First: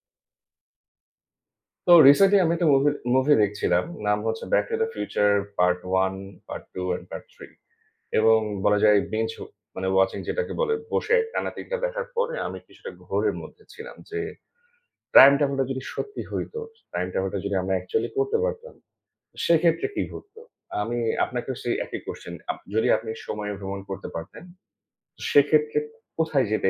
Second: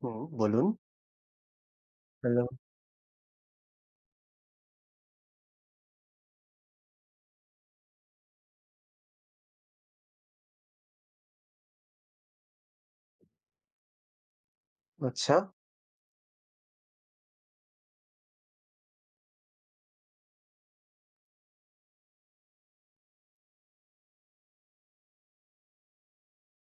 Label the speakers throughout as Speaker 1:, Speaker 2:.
Speaker 1: হুম, বলুন।
Speaker 2: তো recently
Speaker 1: hello,
Speaker 2: আমি একটা মুভি মুভি দেখছিলাম। নাম হচ্ছে 'back to the future part 1, part 2 and part 3' এবং বলা যায় বিঞ্জ মানে ওয়াচিং যেটাকে বলে, বসে টানা ৩ টা দেখার পরে আমি কিছুটা ঘোরের মধ্যে ছিলাম যে টাইম
Speaker 1: আচ্ছা।
Speaker 2: ট্রাভেলটা যদি সত্যি হইতো, টাইম ট্রাভেলটা যদি আমরা অ্যাকচুয়ালি করতে পারতাম, সেক্ষেত্রে কি ঘটতো? আমি আপনাকেও সেই একই কোয়েশ্চেন। যদি আপনি সময়ে ভ্রমণ করতে পারতেন, তো সেক্ষেত্রে কোথায় যেতে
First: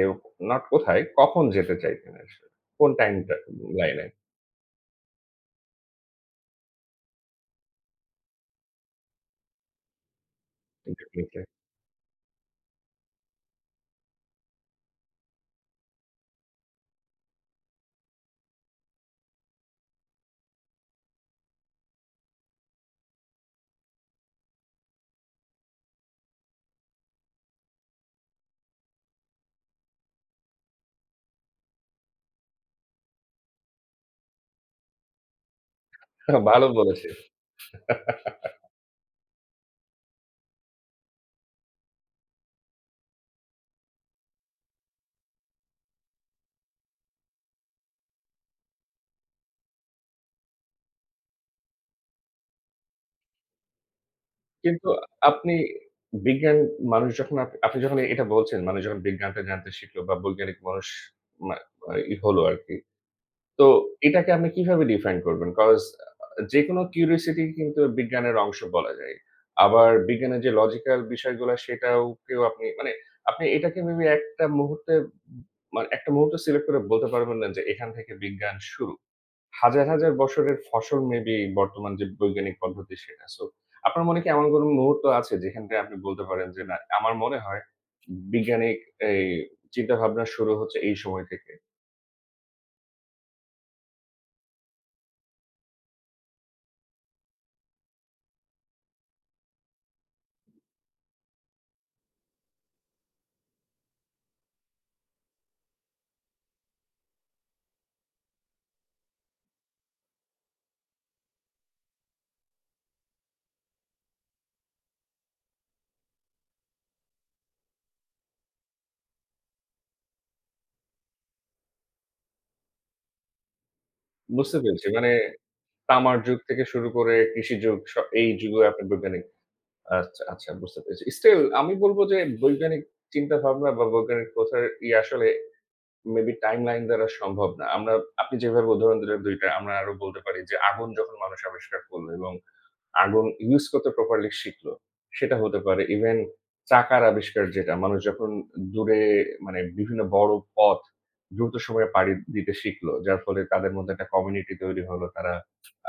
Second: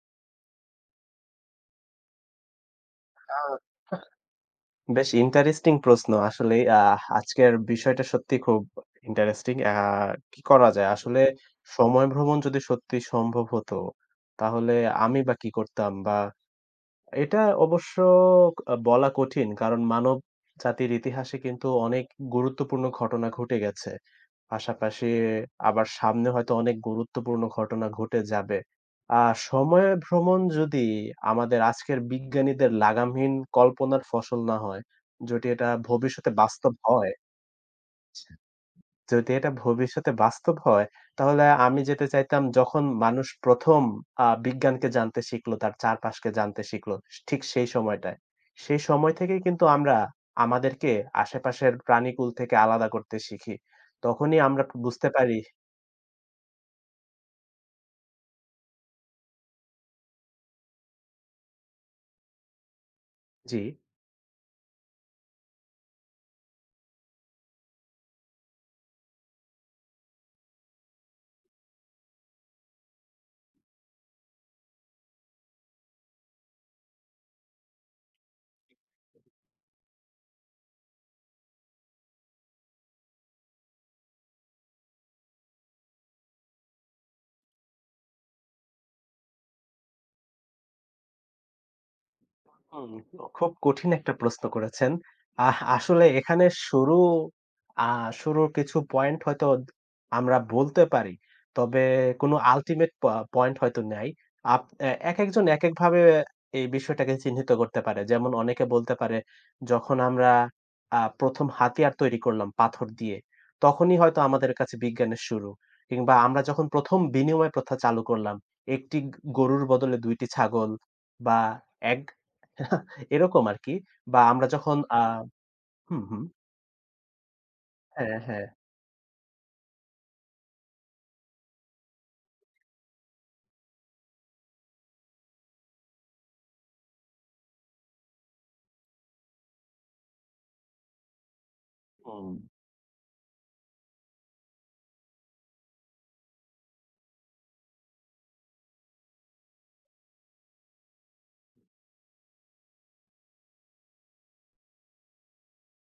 Speaker 2: নট কোথায়, কখন যেতে চাইতেন আসলে? কোন টাইমটা
Speaker 1: আ
Speaker 2: লাইনে?
Speaker 1: বেশ ইন্টারেস্টিং প্রশ্ন। আসলে আজকের বিষয়টা সত্যি খুব ইন্টারেস্টিং। কি করা যায়? আসলে সময় ভ্রমণ যদি সত্যি সম্ভব হতো, তাহলে আমি বা কি করতাম? বা এটা অবশ্য বলা কঠিন। কারণ মানব জাতির ইতিহাসে কিন্তু অনেক গুরুত্বপূর্ণ ঘটনা ঘটে গেছে। পাশাপাশি আবার সামনে হয়তো অনেক গুরুত্বপূর্ণ ঘটনা ঘটে যাবে। আ সময় ভ্রমণ যদি আমাদের আজকের বিজ্ঞানীদের লাগামহীন কল্পনার ফসল না হয়, যদি এটা ভবিষ্যতে
Speaker 2: ভালো
Speaker 1: বাস্তব
Speaker 2: বলেছে।
Speaker 1: হয় যদি এটা ভবিষ্যতে বাস্তব হয়, তাহলে আমি যেতে চাইতাম যখন মানুষ ১ম বিজ্ঞানকে জানতে শিখল, তার চারপাশকে জানতে শিখল, ঠিক সেই সময়টায়। সেই সময় থেকেই কিন্তু আমরা আমাদেরকে আশেপাশের প্রাণীকুল থেকে আলাদা করতে শিখি। তখনই আমরা
Speaker 2: কিন্তু
Speaker 1: বুঝতে পারি।
Speaker 2: আপনি বিজ্ঞান মানুষ যখন আপ আপনি যখন এটা বলছেন, মানুষ যখন বিজ্ঞানটা জানতে শিখলো বা বৈজ্ঞানিক মানুষ মা ই হলো আরকি।
Speaker 1: জি।
Speaker 2: তো এটাকে আপনি কিভাবে ডিফাইন করবেন? কজ আ যেকোনো কিউরিওসিটি কিন্তু বিজ্ঞানের অংশ বলা যায়। আবার বিজ্ঞানের যে লজিক্যাল বিষয়গুলা সেটাও কেউ আপনি মানে আপনি এটাকে মেবি একটা মুহূর্ত সিলেক্ট করে বলতে পারবেন না যে এখান থেকে বিজ্ঞান শুরু। হাজার, হাজার বছরের ফসল মেবি বর্তমান যে বৈজ্ঞানিক পদ্ধতি সেটা। সো আপনার মনে কি এমন কোন মুহূর্ত আছে যেখানটায় আপনি বলতে পারেন যে, "না, আমার মনে হয় বিজ্ঞানিক এই চিন্তাভাবনা শুরু হচ্ছে এই সময় থেকে।"
Speaker 1: হুম, খুব কঠিন একটা প্রশ্ন করেছেন। আসলে এখানে শুরু আ শুরুর কিছু পয়েন্ট হয়তো আমরা বলতে পারি। তবে কোনো আল্টিমেট পয়েন্ট হয়তো নাই। আপ এ একেকজন একেকভাবে এই বিষয়টাকে চিহ্নিত করতে পারে। যেমন অনেকে বলতে পারে যখন আমরা ১ম হাতিয়ার তৈরি করলাম পাথর দিয়ে, তখনই হয়তো আমাদের কাছে বিজ্ঞানের শুরু। কিংবা আমরা যখন ১ম বিনিময় প্রথা চালু করলাম, ১ টি গরুর বদলে ২ টি ছাগল বা এক এরকম আরকি। বা আমরা
Speaker 2: বুঝতে
Speaker 1: যখন
Speaker 2: পেরেছি। মানে
Speaker 1: হুম,
Speaker 2: তামার
Speaker 1: হুম।
Speaker 2: যুগ থেকে শুরু করে কৃষি যুগ,
Speaker 1: হ্যাঁ,
Speaker 2: এই
Speaker 1: হ্যাঁ।
Speaker 2: যুগেও আপনি বৈজ্ঞানিক আচ্ছা, আচ্ছা বুঝতে পেরেছি। স্টিল আমি বলব যে বৈজ্ঞানিক চিন্তাভাবনা বা বৈজ্ঞানিক প্রথার ইয়ে আসলে মেবি টাইমলাইন দ্বারা সম্ভব না। আপনি যেভাবে উদাহরণ দিলেন ২ টা আমরা আরো বলতে পারি যে আগুন যখন মানুষ আবিষ্কার করল
Speaker 1: হুম।
Speaker 2: এবং আগুন ইউজ করতে প্রপারলি শিখলো, সেটা হতে পারে। ইভেন চাকার আবিষ্কার যেটা, মানুষ যখন দূরে মানে বিভিন্ন বড় পথ দ্রুত সময়ে পাড়ি দিতে শিখলো, যার ফলে তাদের মধ্যে একটা কমিউনিটি তৈরি হলো। তারা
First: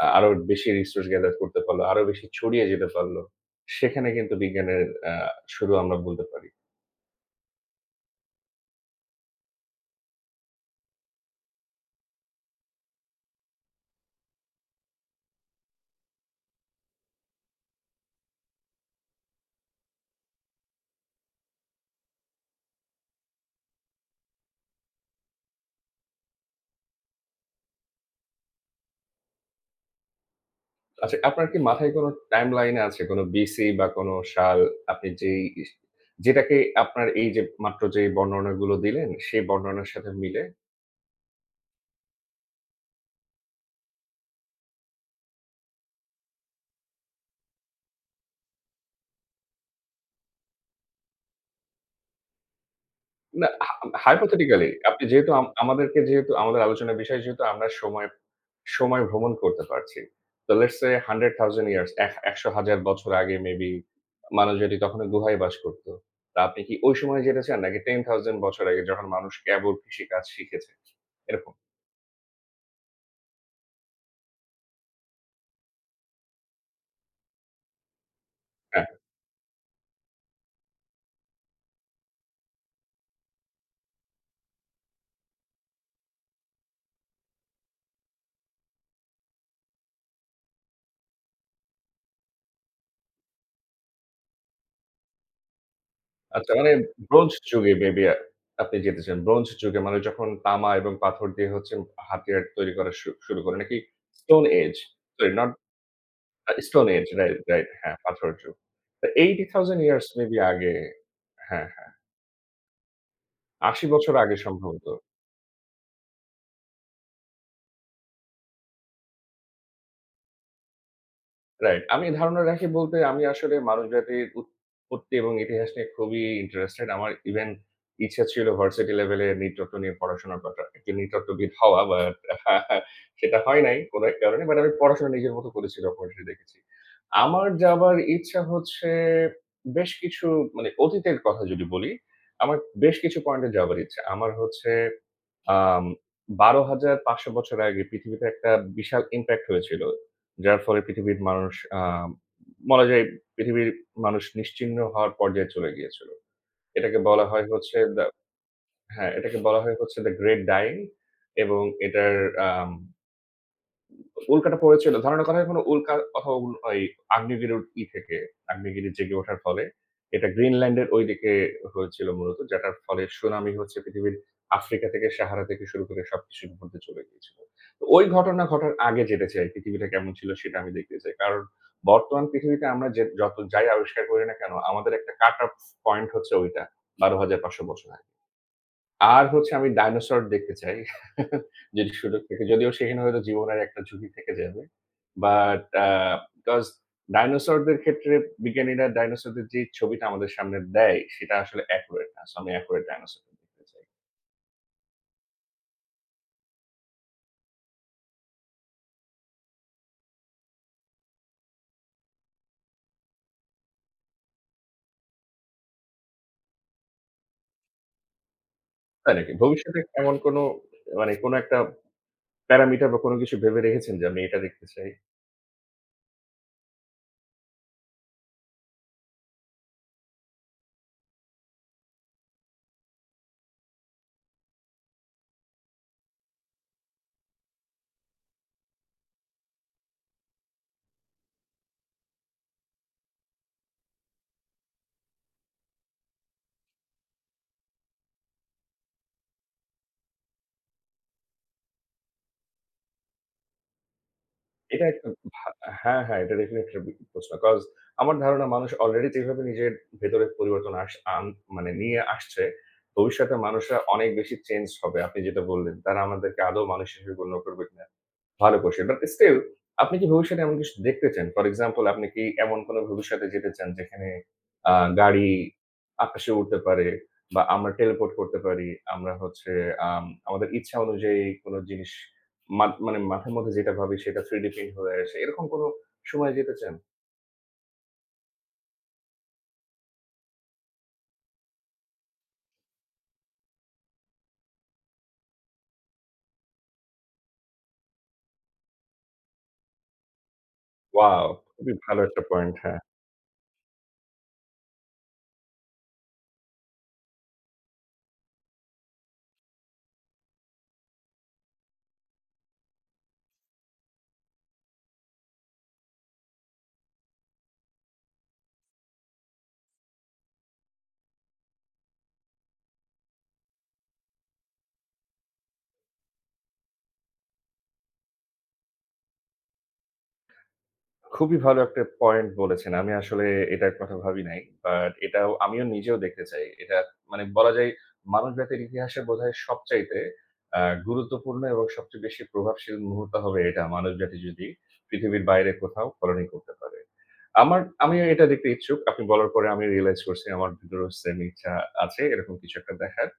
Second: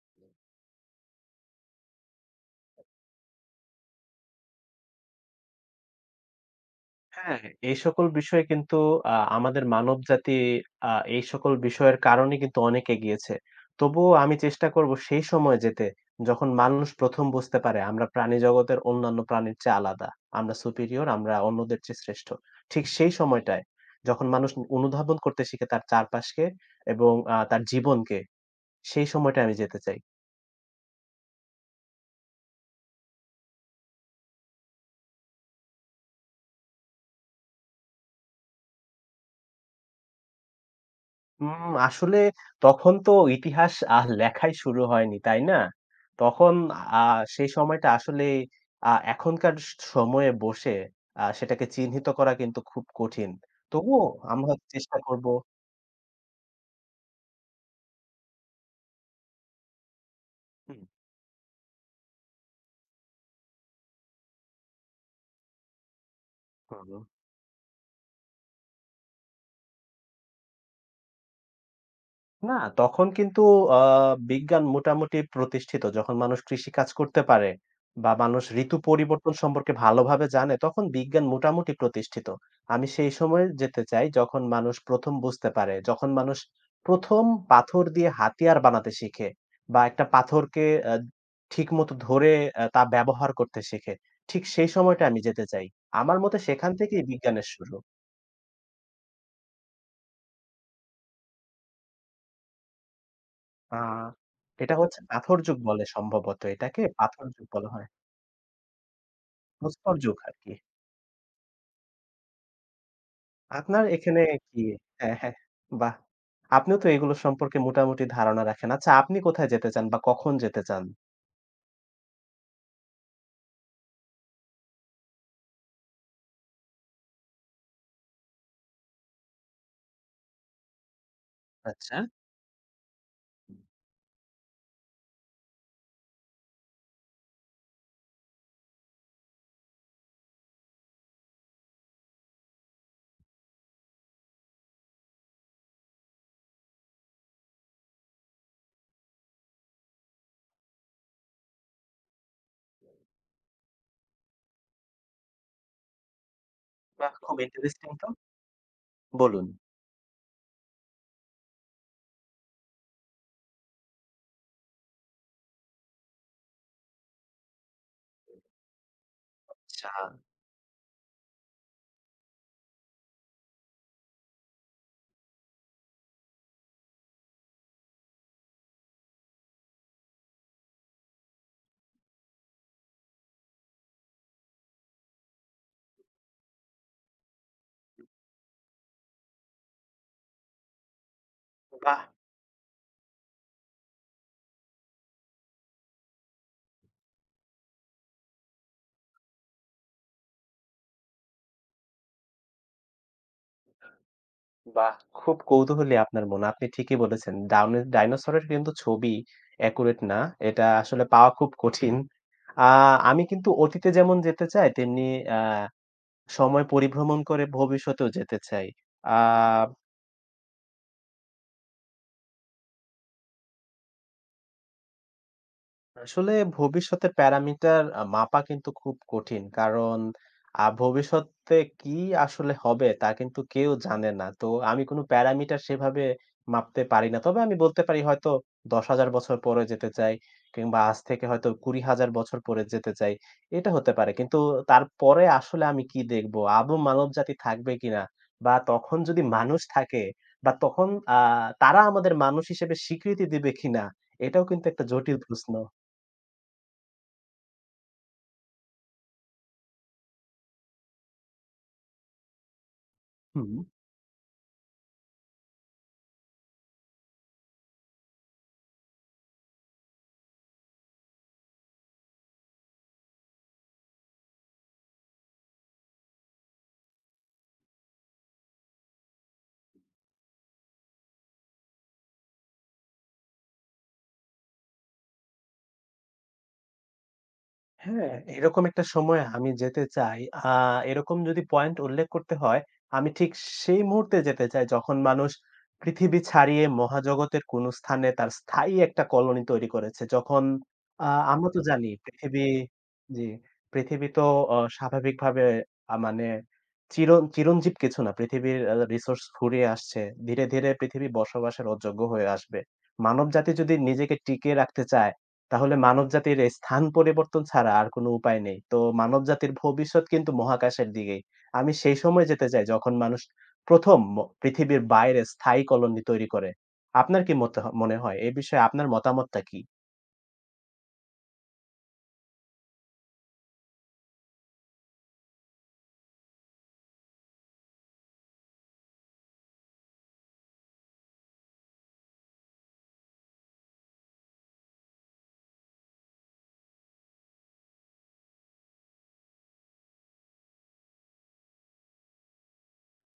Speaker 2: আরো বেশি রিসোর্স গ্যাদার করতে পারলো, আরো বেশি ছড়িয়ে যেতে পারলো। সেখানে কিন্তু বিজ্ঞানের আ শুরু আমরা বলতে পারি।
Speaker 1: হ্যাঁ, এই সকল বিষয়ে কিন্তু আমাদের মানবজাতি এই সকল বিষয়ের কারণে কিন্তু অনেক এগিয়েছে। তবুও আমি চেষ্টা করব সেই সময় যেতে, যখন মানুষ ১ম বুঝতে পারে আমরা প্রাণী জগতের অন্যান্য প্রাণীর চেয়ে আলাদা। আমরা superior, আমরা অন্যদের চেয়ে শ্রেষ্ঠ। ঠিক সেই সময়টায় যখন মানুষ অনুধাবন করতে শিখে তার চারপাশকে এবং তার জীবনকে, সেই সময়টায় আমি যেতে চাই।
Speaker 2: আচ্ছা, আপনার কি মাথায় কোনো টাইমলাইন আছে? কোনো BC বা কোনো সাল আপনি যেই ইস যেটাকে আপনার এই যে মাত্র যে বর্ণনাগুলো দিলেন, সেই বর্ণনার সাথে মিলে
Speaker 1: আসলে তখন তো ইতিহাস লেখাই শুরু হয়নি, তাই না? তখন আ সেই সময়টা আসলে এখনকার সময়ে বসে সেটাকে চিহ্নিত করা কিন্তু খুব কঠিন।
Speaker 2: না।
Speaker 1: তবুও আমরা
Speaker 2: Hypothetically
Speaker 1: চেষ্টা
Speaker 2: আপনি
Speaker 1: করব।
Speaker 2: যেহেতু আম আমাদেরকে যেহেতু আমাদের আলোচনার বিষয় যেহেতু আমরা সময়, সময় ভ্রমণ করতে পারছি। তো লেটস
Speaker 1: হুম,
Speaker 2: সে 100,000 ইয়ার্স এহ ১০০,০০০ বছর আগে মেবি মানুষ যদি তখনো গুহায় বাস করত। তা আপনি কি
Speaker 1: হুম।
Speaker 2: ওই সময়ে যেতে চান নাকি 10,000 বছর আগে যখন মানুষ কেবল কৃষিকাজ শিখেছে? এরকম।
Speaker 1: না, তখন কিন্তু আ বিজ্ঞান মোটামুটি প্রতিষ্ঠিত। যখন মানুষ কৃষিকাজ করতে পারে বা মানুষ ঋতু
Speaker 2: হ্যাঁ,
Speaker 1: পরিবর্তন সম্পর্কে ভালোভাবে জানে, তখন বিজ্ঞান মোটামুটি প্রতিষ্ঠিত। আমি সেই সময়ে যেতে চাই যখন মানুষ ১ম বুঝতে পারে, যখন মানুষ ১ম পাথর দিয়ে হাতিয়ার বানাতে শিখে বা একটা পাথরকে আ ঠিকমতো ধরে তা ব্যবহার করতে শিখে। ঠিক সেই সময়টা আমি যেতে চাই। আমার মতে
Speaker 2: আচ্ছা
Speaker 1: সেখান
Speaker 2: মানে
Speaker 1: থেকেই
Speaker 2: ব্রোঞ্জ
Speaker 1: বিজ্ঞানের
Speaker 2: যুগে
Speaker 1: শুরু।
Speaker 2: মেবি আপনি যেতে চান। ব্রোঞ্জ যুগে মানুষ যখন তামা এবং পাথর দিয়ে হচ্ছে হাতিয়ার তৈরি করা শুরু করে
Speaker 1: আ
Speaker 2: নাকি স্টোন এজ?
Speaker 1: এটা হচ্ছে
Speaker 2: সরি
Speaker 1: পাথর
Speaker 2: নট
Speaker 1: যুগ বলে সম্ভবত
Speaker 2: আ
Speaker 1: এটাকে,
Speaker 2: স্টোন এজ,
Speaker 1: পাথর
Speaker 2: রাইট,
Speaker 1: যুগ বলা
Speaker 2: রাইট।
Speaker 1: হয়।
Speaker 2: হ্যাঁ, পাথরের যুগ। তো 80,000
Speaker 1: ভাস্কর
Speaker 2: ইয়ার্স
Speaker 1: যুগ
Speaker 2: মেবি
Speaker 1: আরকি।
Speaker 2: আগে, হ্যাঁ, হ্যাঁ।
Speaker 1: আপনার
Speaker 2: ৮০ বছর
Speaker 1: এখানে
Speaker 2: আগে
Speaker 1: কি
Speaker 2: সম্ভবত।
Speaker 1: হ্যাঁ, হ্যাঁ, বাহ! আপনিও তো এগুলো সম্পর্কে মোটামুটি ধারণা রাখেন। আচ্ছা আপনি কোথায় যেতে চান বা কখন যেতে চান?
Speaker 2: রাইট। আমি ধারণা রাখি বলতে আমি আসলে মানব জাতির উৎপত্তি এবং ইতিহাস নিয়ে খুবই ইন্টারেস্টেড। আমার ইভেন ইচ্ছা ছিল ভার্সিটি লেভেলে নৃতত্ব নিয়ে পড়াশোনা করা। একজন নৃতত্ত্ববিদ হওয়া,
Speaker 1: আচ্ছা,
Speaker 2: বাট সেটা হয় নাই কোন এক কারণে। বাট আমি পড়াশোনা নিজের মতো করেছি, ডকুমেন্টারি দেখেছি। আমার যাবার ইচ্ছা হচ্ছে বেশ কিছু মানে অতীতের কথা যদি বলি, আমার বেশ কিছু পয়েন্টে যাবার ইচ্ছা। আমার হচ্ছে আম ১২,৫০০ বছর আগে পৃথিবীতে একটা বিশাল ইমপ্যাক্ট হয়েছিল। যার ফলে পৃথিবীর মানুষ আ বলা যায় পৃথিবীর মানুষ নিশ্চিহ্ন হওয়ার পর্যায়ে চলে গিয়েছিল। এটাকে
Speaker 1: বাহ!
Speaker 2: বলা
Speaker 1: খুব
Speaker 2: হয় হচ্ছে
Speaker 1: ইন্টারেস্টিং
Speaker 2: দ্যা,
Speaker 1: তো।
Speaker 2: হ্যাঁ, এটাকে
Speaker 1: বলুন।
Speaker 2: বলা হয় হচ্ছে দ্যা গ্রেট ডাইং এবং এটার আম উল্কাটা পড়েছিল। ধারণা করা হয় কোনো উল্কা অথবা ওই আগ্নেয়গিরির থেকে, আগ্নেয়গিরি জেগে ওঠার ফলে।
Speaker 1: আচ্ছা,
Speaker 2: এটা গ্রিনল্যান্ডের ঐদিকে হয়েছিল মূলত। যেটার ফলে সুনামি হচ্ছে পৃথিবীর আফ্রিকা থেকে সাহারা থেকে শুরু করে সবকিছুর মধ্যে চলে গিয়েছিল। তো ওই ঘটনা ঘটার আগে যেতে চাই, পৃথিবীটা কেমন ছিল সেটা আমি দেখতে চাই। কারণ বর্তমান পৃথিবীতে আমরা যে যত যাই আবিষ্কার করি না কেন, আমাদের একটা কাট অফ পয়েন্ট হচ্ছে ওইটা। ১২,৫০০ বছর আগে। আর হচ্ছে আমি ডাইনোসর দেখতে চাই। যদি
Speaker 1: বাহ!
Speaker 2: সুযোগ থাকে। যদিও সেখানে হয়তো জীবনের একটা ঝুঁকি থেকে যাবে। বাট বিকজ ডাইনোসরদের ক্ষেত্রে বিজ্ঞানীরা ডাইনোসরদের যে ছবিটা আমাদের সামনে দেয় সেটা আসলে অ্যাকুরেট না। সো আমি অ্যাকুরেট ডাইনোসর দেখতে চাই।
Speaker 1: বাহ! খুব কৌতূহলী আপনার মন। আপনি ঠিকই বলেছেন। ডাউনে ডাইনোসরের কিন্তু ছবি অ্যাকুরেট না। এটা আসলে পাওয়া খুব কঠিন। আ আমি কিন্তু অতীতে যেমন যেতে চাই তেমনি আ সময় পরিভ্রমণ করে ভবিষ্যতেও যেতে চাই।
Speaker 2: তাই
Speaker 1: আ
Speaker 2: নাকি? ভবিষ্যতে এমন কোনো মানে কোনো একটা প্যারামিটার বা কোনো কিছু ভেবে রেখেছেন যে আমি এটা দেখতে চাই?
Speaker 1: আসলে ভবিষ্যতের প্যারামিটার মাপা কিন্তু খুব কঠিন। কারণ ভবিষ্যতে কি আসলে হবে তা কিন্তু কেউ জানে না। তো আমি কোন প্যারামিটার সেভাবে মাপতে পারি না। তবে আমি বলতে পারি হয়তো ১০,০০০ বছর পরে যেতে চাই কিংবা আজ থেকে হয়তো ২০,০০০ বছর পরে যেতে চাই। এটা হতে পারে। কিন্তু তারপরে আসলে আমি কি দেখব? আদৌ মানবজাতি থাকবে কিনা? বা তখন যদি মানুষ থাকে বা তখন আ তারা আমাদের মানুষ হিসেবে স্বীকৃতি দিবে কিনা? এটাও কিন্তু একটা
Speaker 2: এটা একটা
Speaker 1: জটিল
Speaker 2: ভা
Speaker 1: প্রশ্ন।
Speaker 2: হ্যাঁ, হ্যাঁ, এটা ডেফিনিটলি একটা বিগ প্রশ্ন। কজ আমার ধারণা মানুষ অলরেডি যেভাবে নিজের ভেতরে পরিবর্তন আস আন মানে নিয়ে আসছে, ভবিষ্যতে
Speaker 1: হুম।
Speaker 2: মানুষরা অনেক বেশি চেঞ্জড হবে। আপনি যেটা বললেন, তারা আমাদেরকে আদৌ মানুষ হিসেবে গণ্য করবে কিনা, ভালো কোয়েশ্চেন। বাট স্টিল আপনি কি ভবিষ্যতে এমন কিছু দেখতে চান? ফর এক্সাম্পল আপনি কি এমন কোন ভবিষ্যতে যেতে চান যেখানে আ গাড়ি আকাশে উড়তে পারে বা আমরা টেলিপোর্ট করতে পারি। আমরা হচ্ছে আমাদের ইচ্ছা অনুযায়ী কোন জিনিস মানে মাথার মধ্যে যেটা ভাবি সেটা 3D প্রিন্ট হয়ে আসে। এরকম কোন সময়ে যেতে চান?
Speaker 1: হ্যাঁ, এরকম একটা সময়ে আমি যেতে চাই। আ এরকম যদি পয়েন্ট উল্লেখ করতে হয়, আমি ঠিক সেই মুহূর্তে যেতে চাই যখন মানুষ পৃথিবী ছাড়িয়ে মহাজগতের কোন স্থানে তার স্থায়ী একটা কলোনি তৈরি করেছে। যখন আ
Speaker 2: ওয়াও!
Speaker 1: আমরা তো
Speaker 2: খুবই
Speaker 1: জানি
Speaker 2: ভালো একটা
Speaker 1: পৃথিবী।
Speaker 2: পয়েন্ট। হ্যাঁ।
Speaker 1: জি, পৃথিবী তো স্বাভাবিকভাবে মানে চির চিরঞ্জীব কিছু না। পৃথিবীর রিসোর্স ফুরিয়ে আসছে। ধীরে, ধীরে পৃথিবী বসবাসের অযোগ্য হয়ে আসবে। মানবজাতি যদি নিজেকে টিকিয়ে রাখতে চায় তাহলে মানবজাতির এই স্থান পরিবর্তন ছাড়া আর কোনো উপায় নেই। তো মানবজাতির ভবিষ্যৎ কিন্তু মহাকাশের দিকেই। আমি সেই সময় যেতে চাই যখন মানুষ ১ম পৃথিবীর বাইরে স্থায়ী কলোনি তৈরি করে। আপনার কি মতে মনে হয়? এ বিষয়ে আপনার মতামতটা কি?
Speaker 2: খুবই ভালো একটা পয়েন্ট বলেছেন। আমি আসলে এটার কথা ভাবি নাই। বাট এটাও আমিও নিজেও দেখতে চাই। এটা মানে বলা যায় মানব জাতির ইতিহাসে বোধহয় সবচাইতে আ গুরুত্বপূর্ণ এবং সবচেয়ে বেশি প্রভাবশীল মুহূর্ত হবে এটা মানব জাতি যদি পৃথিবীর বাইরে কোথাও কলোনি করতে পারে। আমার আমিও এটা দেখতে ইচ্ছুক। আপনি বলার পরে আমি রিয়ালাইজ করছি আমার ভিতরেও সেম ইচ্ছা আছে এরকম কিছু একটা দেখার।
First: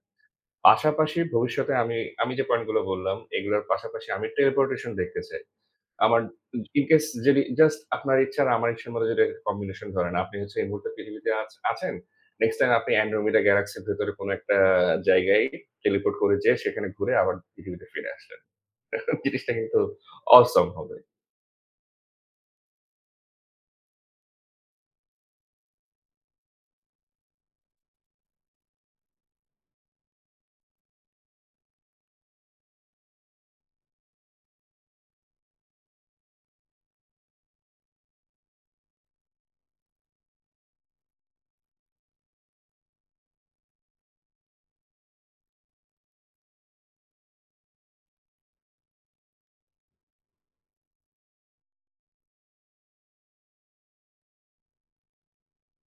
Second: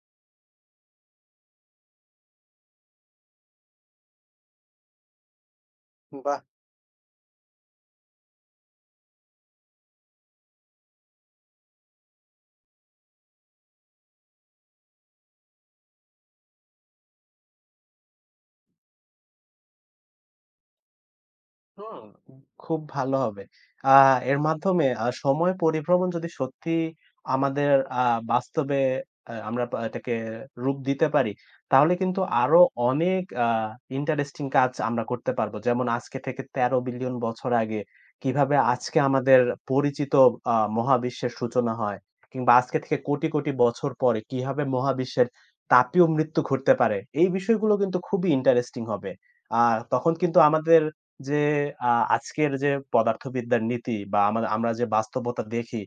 Speaker 2: পাশাপাশি ভবিষ্যতে আমি আমি যে পয়েন্ট গুলো বললাম এগুলোর পাশাপাশি আমি টেলিপোর্টেশন দেখতে চাই। আমার
Speaker 1: বাহ!
Speaker 2: ইন কেস যদি জাস্ট আপনার ইচ্ছা আর আমার ইচ্ছার মধ্যে যদি একটা কম্বিনেশন ধরেন, আপনি হচ্ছে এই মুহূর্তে পৃথিবীতে আছেন। নেক্সট টাইম আপনি Andromeda Galaxy এর ভেতরে কোনো একটা জায়গায় টেলিপোর্ট করে যেয়ে সেখানে ঘুরে আবার পৃথিবীতে ফিরে আসলেন। জিনিসটা কিন্তু অসম হবে।
Speaker 1: হুম, খুব ভালো হবে। আ এর মাধ্যমে সময় পরিভ্রমণ যদি সত্যি আমাদের আ বাস্তবে আমরা এটাকে রূপ দিতে পারি, তাহলে কিন্তু আরো অনেক ইন্টারেস্টিং কাজ আমরা করতে পারবো। যেমন আজকে থেকে ১৩ বিলিয়ন বছর আগে কিভাবে আজকে আমাদের পরিচিত মহাবিশ্বের সূচনা হয় কিংবা আজকে থেকে কোটি, কোটি বছর পরে কিভাবে মহাবিশ্বের তাপীয় মৃত্যু ঘটতে পারে। এই বিষয়গুলো কিন্তু খুবই ইন্টারেস্টিং হবে। আ তখন কিন্তু আমাদের যে আ আজকের যে পদার্থবিদ্যার নীতি বা আমরা যে বাস্তবতা দেখি,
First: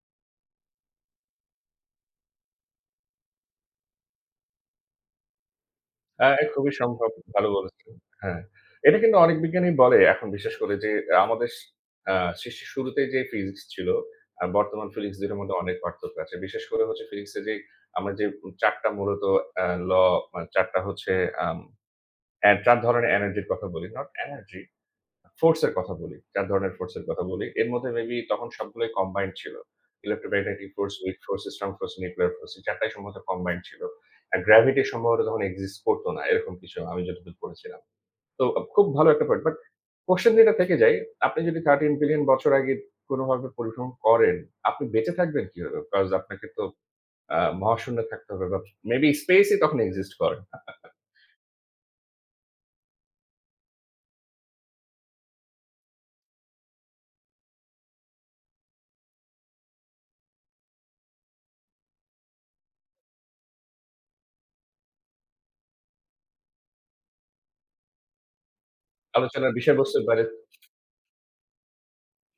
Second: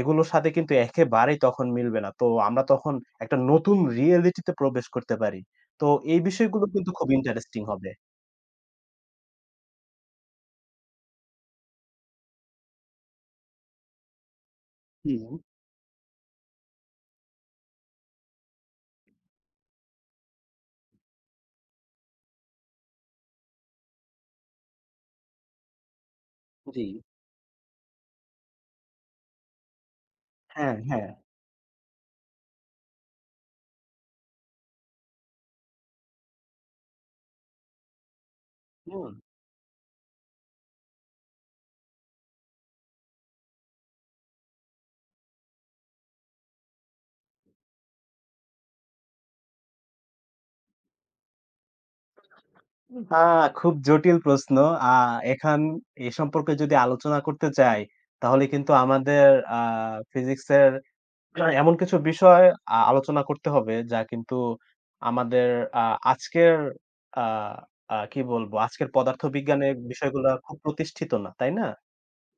Speaker 1: এগুলোর সাথে কিন্তু একেবারেই তখন মিলবে না। তো আমরা তখন একটা নতুন রিয়েলিটি তে প্রবেশ করতে পারি। তো এই
Speaker 2: আ
Speaker 1: বিষয়গুলো
Speaker 2: খুবই
Speaker 1: কিন্তু খুব
Speaker 2: সম্ভব। ভালো
Speaker 1: ইন্টারেস্টিং হবে।
Speaker 2: বলেছেন। হ্যাঁ। এটা কিন্তু অনেক বিজ্ঞানী বলে এখন বিশেষ করে যে আমাদের স আ সৃষ্টির শুরুতেই যে ফিজিক্স ছিল, আর বর্তমান ফিজিক্স ২
Speaker 1: হুম,
Speaker 2: টার মধ্যে অনেক পার্থক্য আছে। বিশেষ করে হচ্ছে ফিজিক্সে যে আমরা যে ৪ টা মূলত আ ল মানে ৪ টা হচ্ছে আম অ্যা ৪ ধরনের এনার্জির কথা বলি। নট এনার্জি, ফোর্স এর কথা বলি, ৪ ধরনের
Speaker 1: জি।
Speaker 2: ফোর্স এর কথা বলি। এর মধ্যে মেবি তখন সবগুলোই কম্বাইন্ড ছিল। ইলেক্ট্রোম্যাগনেটিক
Speaker 1: হ্যাঁ,
Speaker 2: ফোর্স,
Speaker 1: হ্যাঁ।
Speaker 2: Weak force, strong force, nuclear force এই ৪ টাই সম্ভবত কম্বাইন্ড ছিল। আর গ্র্যাভিটি সম্ভবত তখন এক্সিস্ট করত না। এরকম কিছু আমি যতদূর পড়েছিলাম। তো খুব ভালো
Speaker 1: হুম।
Speaker 2: একটা পয়েন্ট। বাট কোয়েশ্চেন যেটা থেকে যায়, আপনি যদি 13 বিলিয়ন বছর আগে কোনভাবে পরিভ্রমণ করেন, আপনি বেঁচে থাকবেন কিভাবে? বিকজ আপনাকে তো মহাশূন্যে থাকতে হবে বা মেবি স্পেস ই তখন এক্সিস্ট করে না।
Speaker 1: আ খুব জটিল প্রশ্ন। আ এখান এ সম্পর্কে যদি আলোচনা করতে যাই, তাহলে কিন্তু আমাদের আ ফিজিক্সের না, এমন কিছু বিষয় আলোচনা করতে হবে যা কিন্তু আমাদের আ আজকের আ আ কি বলবো? আজকের
Speaker 2: আলোচনার
Speaker 1: পদার্থবিজ্ঞানের
Speaker 2: বিষয়বস্তুর বাইরে,
Speaker 1: বিষয়গুলা খুব প্রতিষ্ঠিত না, তাই না?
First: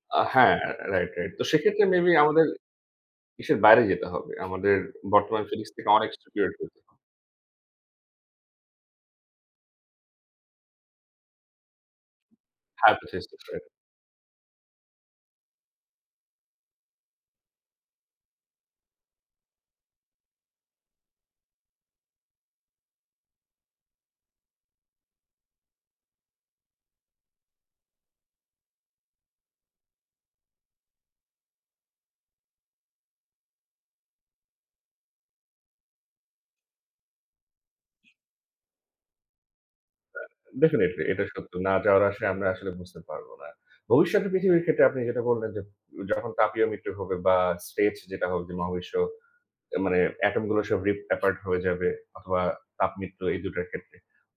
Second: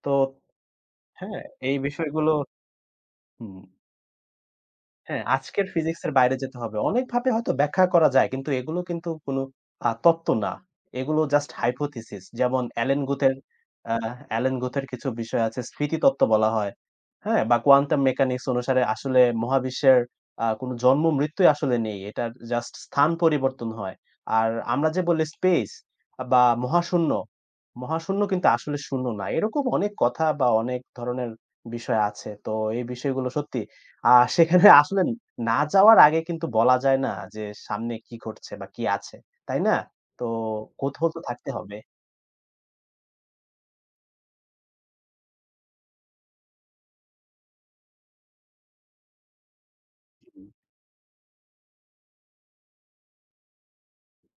Speaker 1: তো
Speaker 2: হ্যাঁ, রাইট, রাইট।
Speaker 1: হ্যাঁ,
Speaker 2: তো
Speaker 1: এই
Speaker 2: সেক্ষেত্রে মেবি
Speaker 1: বিষয়গুলো।
Speaker 2: আমাদের
Speaker 1: হুম।
Speaker 2: দেশের বাইরে যেতে হবে। আমাদের
Speaker 1: হ্যাঁ,
Speaker 2: বর্তমান
Speaker 1: আজকের
Speaker 2: ফিলিংস থেকে অনেক
Speaker 1: ফিজিক্সের বাইরে
Speaker 2: superior
Speaker 1: যেতে হবে।
Speaker 2: হতে হবে।
Speaker 1: অনেকভাবে হয়তো ব্যাখ্যা করা যায় কিন্তু এগুলো কিন্তু কোনো তত্ত্ব না। এগুলো জাস্ট হাইপোথিসিস। যেমন অ্যালেন গুথের
Speaker 2: Hypothesis এর
Speaker 1: আ অ্যালেন গুথের কিছু বিষয় আছে স্মৃতিতত্ত্ব বলা হয়। হ্যাঁ? বা কোয়ান্টাম মেকানিক্স অনুসারে আসলে মহাবিশ্বের কোনো জন্ম-মৃত্যুই আসলে নেই। এটার জাস্ট স্থান পরিবর্তন হয়। আর আমরা যে বলি স্পেস বা মহাশূন্য, মহাশূন্য কিন্তু আসলে শূন্য না। এরকম অনেক কথা বা অনেক ধরনের বিষয় আছে। তো এই বিষয়গুলো সত্যি আ সেখানে আসলে না যাওয়ার আগে কিন্তু বলা যায় না যে সামনে কি ঘটছে বা কি আছে। তাই না? তো
Speaker 2: ডেফিনিটলি
Speaker 1: কৌতূহল তো
Speaker 2: এটা
Speaker 1: থাকতে
Speaker 2: সত্য। না
Speaker 1: হবে।
Speaker 2: যাওয়ার আশায় আমরা আসলে বুঝতে পারব না। ভবিষ্যতে পৃথিবীর ক্ষেত্রে আপনি যেটা বললেন যে, যখন তাপীয় মৃত্যু হবে বা স্টেজ যেটা হবে যে মহাবিশ্ব মানে এটম
Speaker 1: হুম।
Speaker 2: গুলো সব রিপ অ্যাপার্ট হয়ে যাবে অথবা তাপ মৃত্যু এই ২ টার ক্ষেত্রে।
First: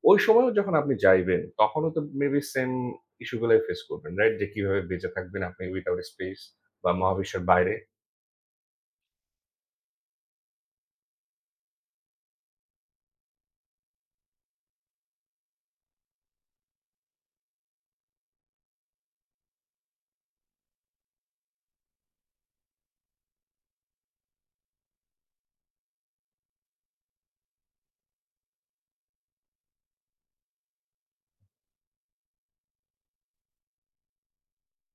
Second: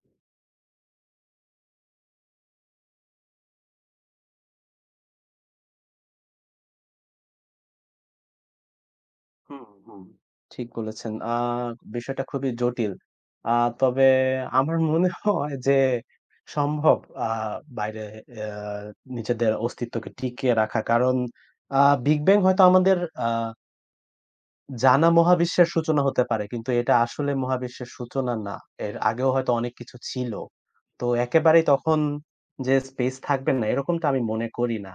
Speaker 2: ওই সময়ও যখন আপনি যাইবেন তখনও তো মেবি সেম ইস্যু গুলাই ফেস করবেন, রাইট? যে কিভাবে বেঁচে থাকবেন আপনি উইথআউট স্পেস বা মহাবিশ্বের বাইরে।
Speaker 1: হুম, হুম। ঠিক বলেছেন। বিষয়টা খুবই জটিল। আ তবে আমার মনে হয় যে সম্ভব আ বাইরে আ নিজেদের অস্তিত্বকে টিকিয়ে রাখা। কারণ আ বিগ ব্যাং হয়তো আমাদের আ জানা মহাবিশ্বের সূচনা হতে পারে। কিন্তু এটা আসলে মহাবিশ্বের সূচনা না। এর আগেও হয়তো অনেক কিছু ছিল। তো একেবারেই তখন যে স্পেস থাকবে না এরকমটা আমি মনে করি না।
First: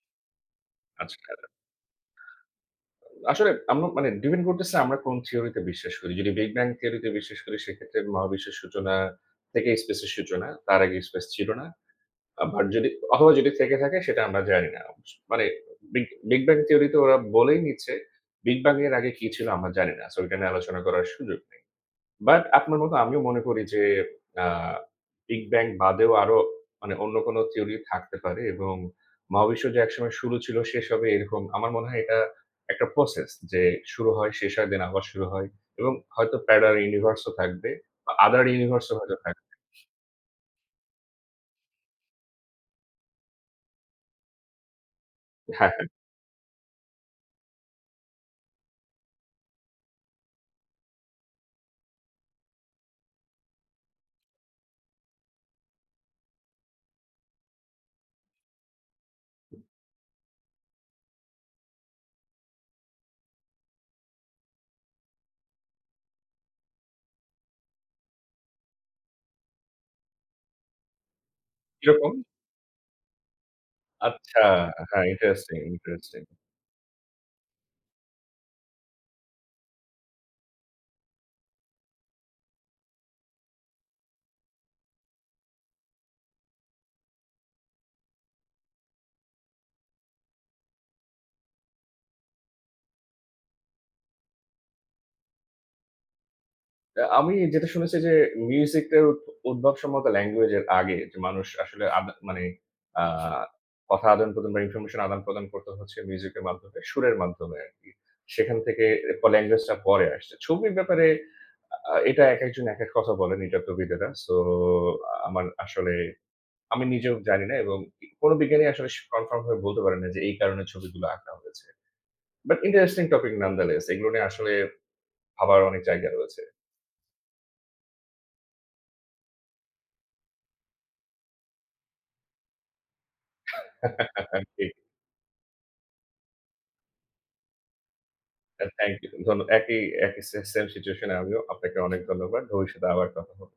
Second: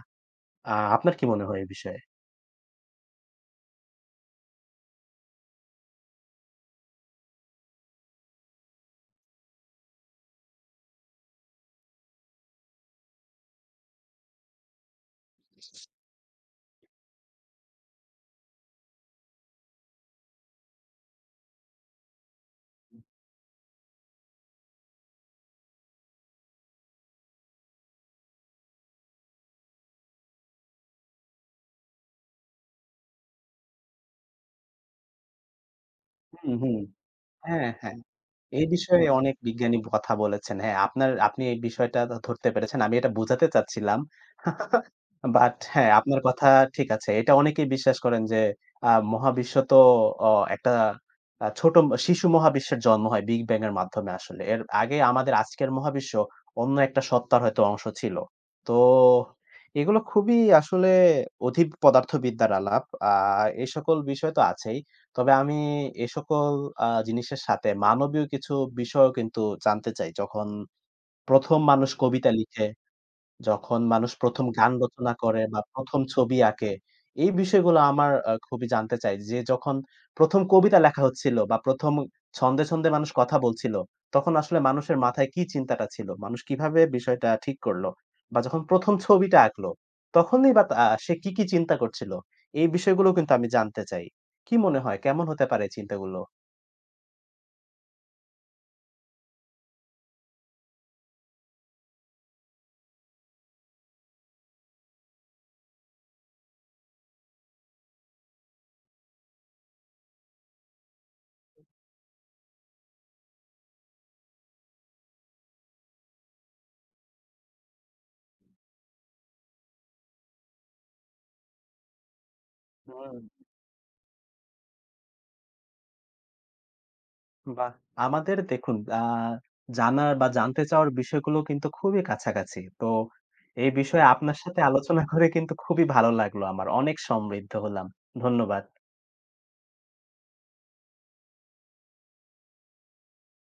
Speaker 1: আপনার
Speaker 2: আচ্ছা।
Speaker 1: কি মনে হয় এই বিষয়ে?
Speaker 2: আসলে আমরা মানে ডিপেন্ড করতেছে আমরা কোন থিওরিতে বিশ্বাস করি। যদি বিগ ব্যাং থিওরিতে বিশ্বাস করি সেক্ষেত্রে মহাবিশ্বের সূচনা থেকে স্পেসের সূচনা। তার আগে স্পেস ছিল না। আবার যদি অথবা যদি থেকে থাকে সেটা আমরা জানি না। মানে বিগ বিগ ব্যাং থিওরিতে ওরা বলেই নিচ্ছে বিগ ব্যাং এর আগে কি ছিল আমরা জানি না। সো এটা নিয়ে আলোচনা করার সুযোগ নেই। বাট আপনার মতো আমিও মনে করি যে আ বিগ ব্যাং বাদেও আরো মানে অন্য কোনো থিওরি থাকতে পারে এবং মহাবিশ্ব যে একসময় শুরু ছিল, শেষ হবে এরকম আমার মনে হয় এটা একটা প্রসেস যে শুরু হয়, শেষ হয়, দেন আবার শুরু হয় এবং হয়তো
Speaker 1: হুম, হুম।
Speaker 2: প্যারালাল ইউনিভার্স ও
Speaker 1: হ্যাঁ,
Speaker 2: থাকবে
Speaker 1: হ্যাঁ।
Speaker 2: বা আদার
Speaker 1: এই
Speaker 2: ইউনিভার্স ও
Speaker 1: বিষয়ে
Speaker 2: হয়তো
Speaker 1: অনেক
Speaker 2: থাকবে।
Speaker 1: বিজ্ঞানী কথা বলেছেন। হ্যাঁ, আপনি এই বিষয়টা ধরতে পেরেছেন। আমি এটা বোঝাতে চাচ্ছিলাম। বাট
Speaker 2: হ্যাঁ, হ্যাঁ।
Speaker 1: হ্যাঁ, আপনার কথা ঠিক আছে। এটা অনেকেই বিশ্বাস করেন যে মহাবিশ্ব তো অ একটা ছোট শিশু মহাবিশ্বের জন্ম হয় বিগ ব্যাং এর মাধ্যমে আসলে। এর আগে আমাদের আজকের মহাবিশ্ব অন্য একটা সত্তার হয়তো অংশ ছিল। তো এগুলো খুবই আসলে অধিক পদার্থবিদ্যার আলাপ। আ এ সকল বিষয় তো আছেই। তবে আমি এ সকল জিনিসের সাথে মানবীয় কিছু বিষয়ও কিন্তু জানতে চাই। যখন ১ম মানুষ
Speaker 2: কিরকম?
Speaker 1: কবিতা লিখে, যখন মানুষ
Speaker 2: আচ্ছা,
Speaker 1: ১ম গান
Speaker 2: হ্যাঁ,
Speaker 1: রচনা করে
Speaker 2: ইন্টারেস্টিং,
Speaker 1: বা ১ম
Speaker 2: ইন্টারেস্টিং।
Speaker 1: ছবি আঁকে, এই বিষয়গুলো আমার খুবই জানতে চাই। যে যখন ১ম কবিতা লেখা হচ্ছিল বা ১ম ছন্দে, ছন্দে মানুষ কথা বলছিল, তখন আসলে মানুষের মাথায় কি চিন্তাটা ছিল? মানুষ কিভাবে বিষয়টা ঠিক করলো? বা যখন ১ম ছবিটা আঁকলো, তখনই বা সে কি, কি চিন্তা করছিল? এই বিষয়গুলো কিন্তু আমি জানতে চাই। কি মনে হয় কেমন হতে পারে চিন্তাগুলো?
Speaker 2: আমি যেটা শুনেছি যে মিউজিকের উদ্ভব সম্ভবত ল্যাঙ্গুয়েজ এর আগে যে মানুষ আসলে মানে আ কথা আদান-প্রদান বা ইনফরমেশন আদান-প্রদান করত হচ্ছে মিউজিকের মাধ্যমে, সুরের মাধ্যমে আরকি। সেখান থেকে ল্যাঙ্গুয়েজটা পরে আসছে। ছবির ব্যাপারে এটা একেকজন একেক কথা বলেন এটাত্ত্ববিদেরা। সো আমার আসলে আমি নিজেও জানি না এবং কোন বিজ্ঞানী আসলে কনফার্ম হয়ে বলতে পারে না যে এই কারণে ছবিগুলো আঁকা হয়েছে। But interesting
Speaker 1: hmm.
Speaker 2: Topic nonetheless এগুলো নিয়ে আসলে ভাবার অনেক জায়গা রয়েছে।
Speaker 1: বাহ! আমাদের দেখুন জানার বা জানতে চাওয়ার বিষয়গুলো কিন্তু খুবই কাছাকাছি। তো এই বিষয়ে আপনার সাথে
Speaker 2: জি।
Speaker 1: আলোচনা করে কিন্তু খুবই ভালো লাগলো আমার। অনেক সমৃদ্ধ হলাম। ধন্যবাদ।
Speaker 2: Thank you. একই, একই সে সেম সিচুয়েশন এ আমিও। আপনাকে অনেক ধন্যবাদ। ভবিষ্যতে আবার কথা হবে।